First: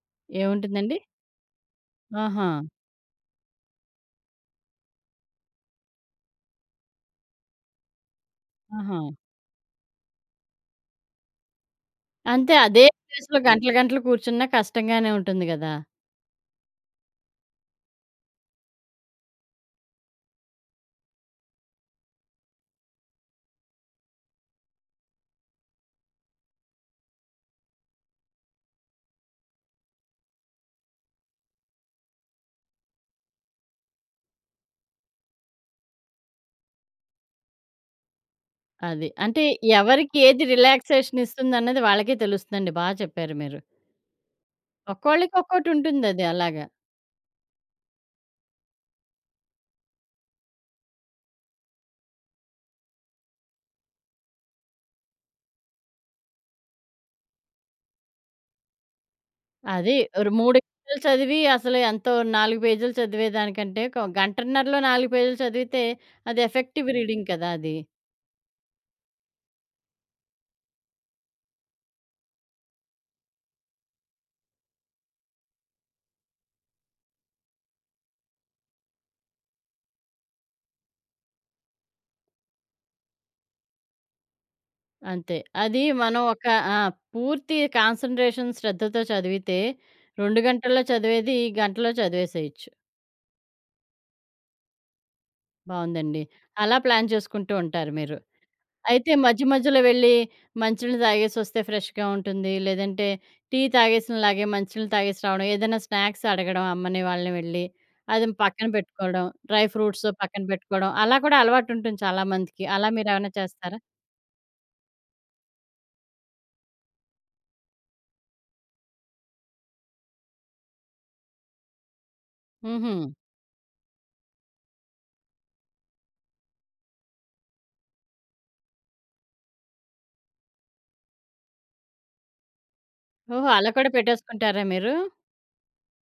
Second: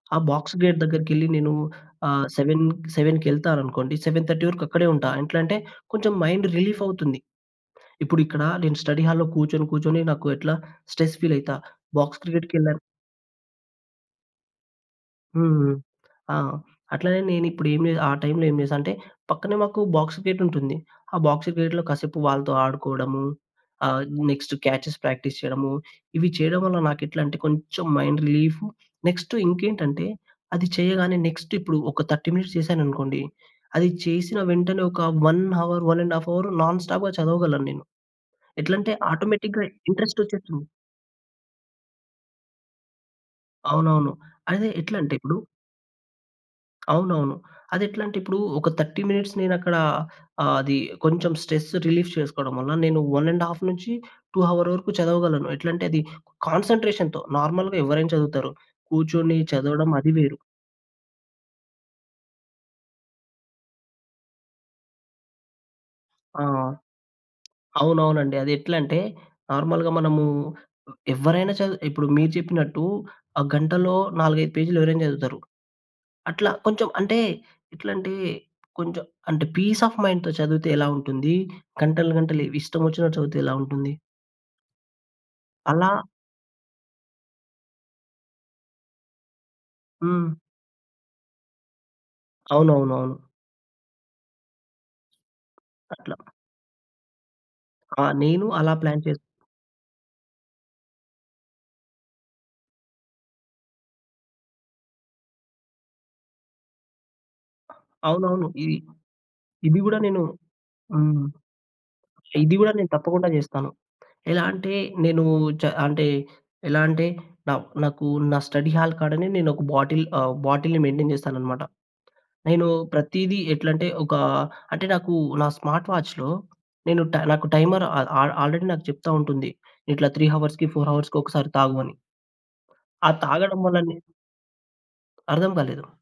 ఆ! Box gate ఏవుంటుందండి? దగ్గరకెళ్లి నేనూ ఆహ్, ఆహా! సెవెన్ సెవెన్‌కెళ్తాననుకోండి, 7:30 వరకు అక్కడే ఉంటా. ఎట్లంటే, కొంచెం మైండ్ రిలీఫవుతుంది. ఇప్పుడిక్కడా నేను ఆహా! స్టడీ హాల్‌‌‌‌లో కూర్చొని, కూర్చొని నాకు ఎట్లా, స్ట్రెస్ ఫీలయితా. బాక్స్ అంతే. క్రికెట్‌కెళ్ళా అదే ప్లేస్‌లో గంటలు గంటలు కూర్చున్న కష్టంగానే ఉంటుంది గదా! హ్మ్. ఆ! అట్లనే నేనిప్పుడు ఏం జే ఆ టైమ్‌లో ఏం జేశా అంటే, పక్కనే మాకు బాక్స్ గేటుంటుంది. ఆ బాక్స్ గేట్‌లో కాసేపు వాళ్ళతో ఆడుకోడము, ఆహ్, నెక్స్ట్ క్యాచెస్ ప్రాక్టీస్ చెయడము, ఇవి చెయడం వల్ల నాకెట్లంటే, కొంచం మైండ్ రిలీఫు. నెక్స్టు ఇంకేంటంటే, అది చెయ్యగానే నెక్స్ట్ ఇప్పుడు ఒక 30 మినిట్స్ చేశాననుకోండి, అది చేసిన వెంటనే ఒక 1 హవర్, 1:30 అవరు నాన్ స్టాప్‌గా చదవగలను నేను. ఎట్లంటే, అది. అంటే, ఆటోమేటిక్‌గా ఎవరికి ఏది ఇంట్రస్టొచ్చేస్తుంది. రిలాక్సేషనిస్తుందన్నది వాళ్ళకే తెలుస్తుందండి. బా చెప్పారు మీరు. అవునవును. అదే. ఎట్లంటె ఒక్కోళ్ళకి ఇప్పుడు ఒక్కోటుంటుందది అలాగా. అవునవును. అదెట్లంటిప్పుడూ ఒక 30 మినిట్స్ నేనక్కడా ఆహ్, అదీ కొంచెం స్ట్రెస్ రిలీఫ్ చేసుకోడం వల్ల నేను 1:30-2 హవర్ వరకు చదవగలను. ఎట్లంటే, అది కాన్సన్‌ట్రేషన్‌తో. నార్మల్‌గా ఎవ్వరైనా చదువుతారు. కూర్చొని చదవడం, అది. అది ఒరు వేరు. 3 గంటలు చదివి, అసలు ఎంతో 4 పేజీలు చదివే దానికంటే, ఒక గంటన్నరలో 4 పేజీలు చదివితే అది ఆ! ఎఫెక్టివ్ రీడింగ్ కదా! అది. అవునవునండి. అదెట్లంటే, నార్మల్‌గా మనమూ హ్మ్, ఎవ్వరైనా చదు ఇప్పుడు మీరు చెప్పినట్టూ, ఆ గంటలో 4, 5 పేజీలు ఎవరైనా చదువుతారు. అట్లా కొంచం అంటే, ఇట్లాంటియి కొంచం అంటే, పీసాఫ్ మైండ్‌తో చదువితే ఎలా ఉంటుంది, గంటలు గంటలీవ్ ఇష్టమొచ్చినట్టు చదువితే ఎలా ఉంటుంది. అంతే. అదీ అలా మనం ఒక ఆ! పూర్తి కాన్సంట్రేషన్ శ్రద్ధతో చదివితే, హ్మ్. 2 గంటల్లో చదివేది గంటలో చదివేసేయొచ్చు. అవునవునవును. అట్లా. బావుందండి. అలా ప్లాన్ చేసుకుంటూ ఉంటారు ఆ! మీరు. నేను అలా ప్లాన్ అయితే, చేస్ మధ్య మధ్యలో వెళ్ళి మంచి నీళ్ళు దాగేసొస్తే ఫ్రెష్‌గా ఉంటుందీ లేదంటే టీ తాగేసిన లాగే మంచి నీళ్ళు తాగేసి రావడం, ఏదన్నా స్నాక్స్ అడగడం అమ్మని, వాళ్ళని వెళ్ళి, అదిమ్ అవునవును. పక్కన ఇది, పెట్టుకోడం. డ్రై ఇది గూడా ఫ్రూట్స్ నేను పక్కన పెట్టుకోడం. అలా హ్మ్. కూడా అలవాటుంటుంది చాలా ఇది మందికి. గూడా అలా నేను తప్పకుండా మీరేవైనా చేస్తాను. చేస్తారా? ఎలా అంటే, నేనూ చ అంటే, ఎలా అంటే, నావ్ నాకూ నా స్టడీ హాల్ కాడనే నేనొక బాటిల్ ఆహ్, బాటిల్‌ని మెయింటైన్ జేస్తాననమాట. నేనూ హుహు. ప్రతీదీ ఎట్లంటే, ఒకా అంటే, నాకూ నా స్మార్ట్ వాచ్‌లో నేను ట నాకు టైమర్ ఆ ఆ ఆల్రెడీ నాకు చెప్తా ఉంటుంది. ఇట్లా 3 హవర్స్‌కి, 4 హవర్స్‌కి ఒకసారి తాగు అని. ఆ ఓహో! తాగడం అలా కూడా వల్లనే పెట్టేసుకుంటారా మీరు? అర్థం కాలేదు.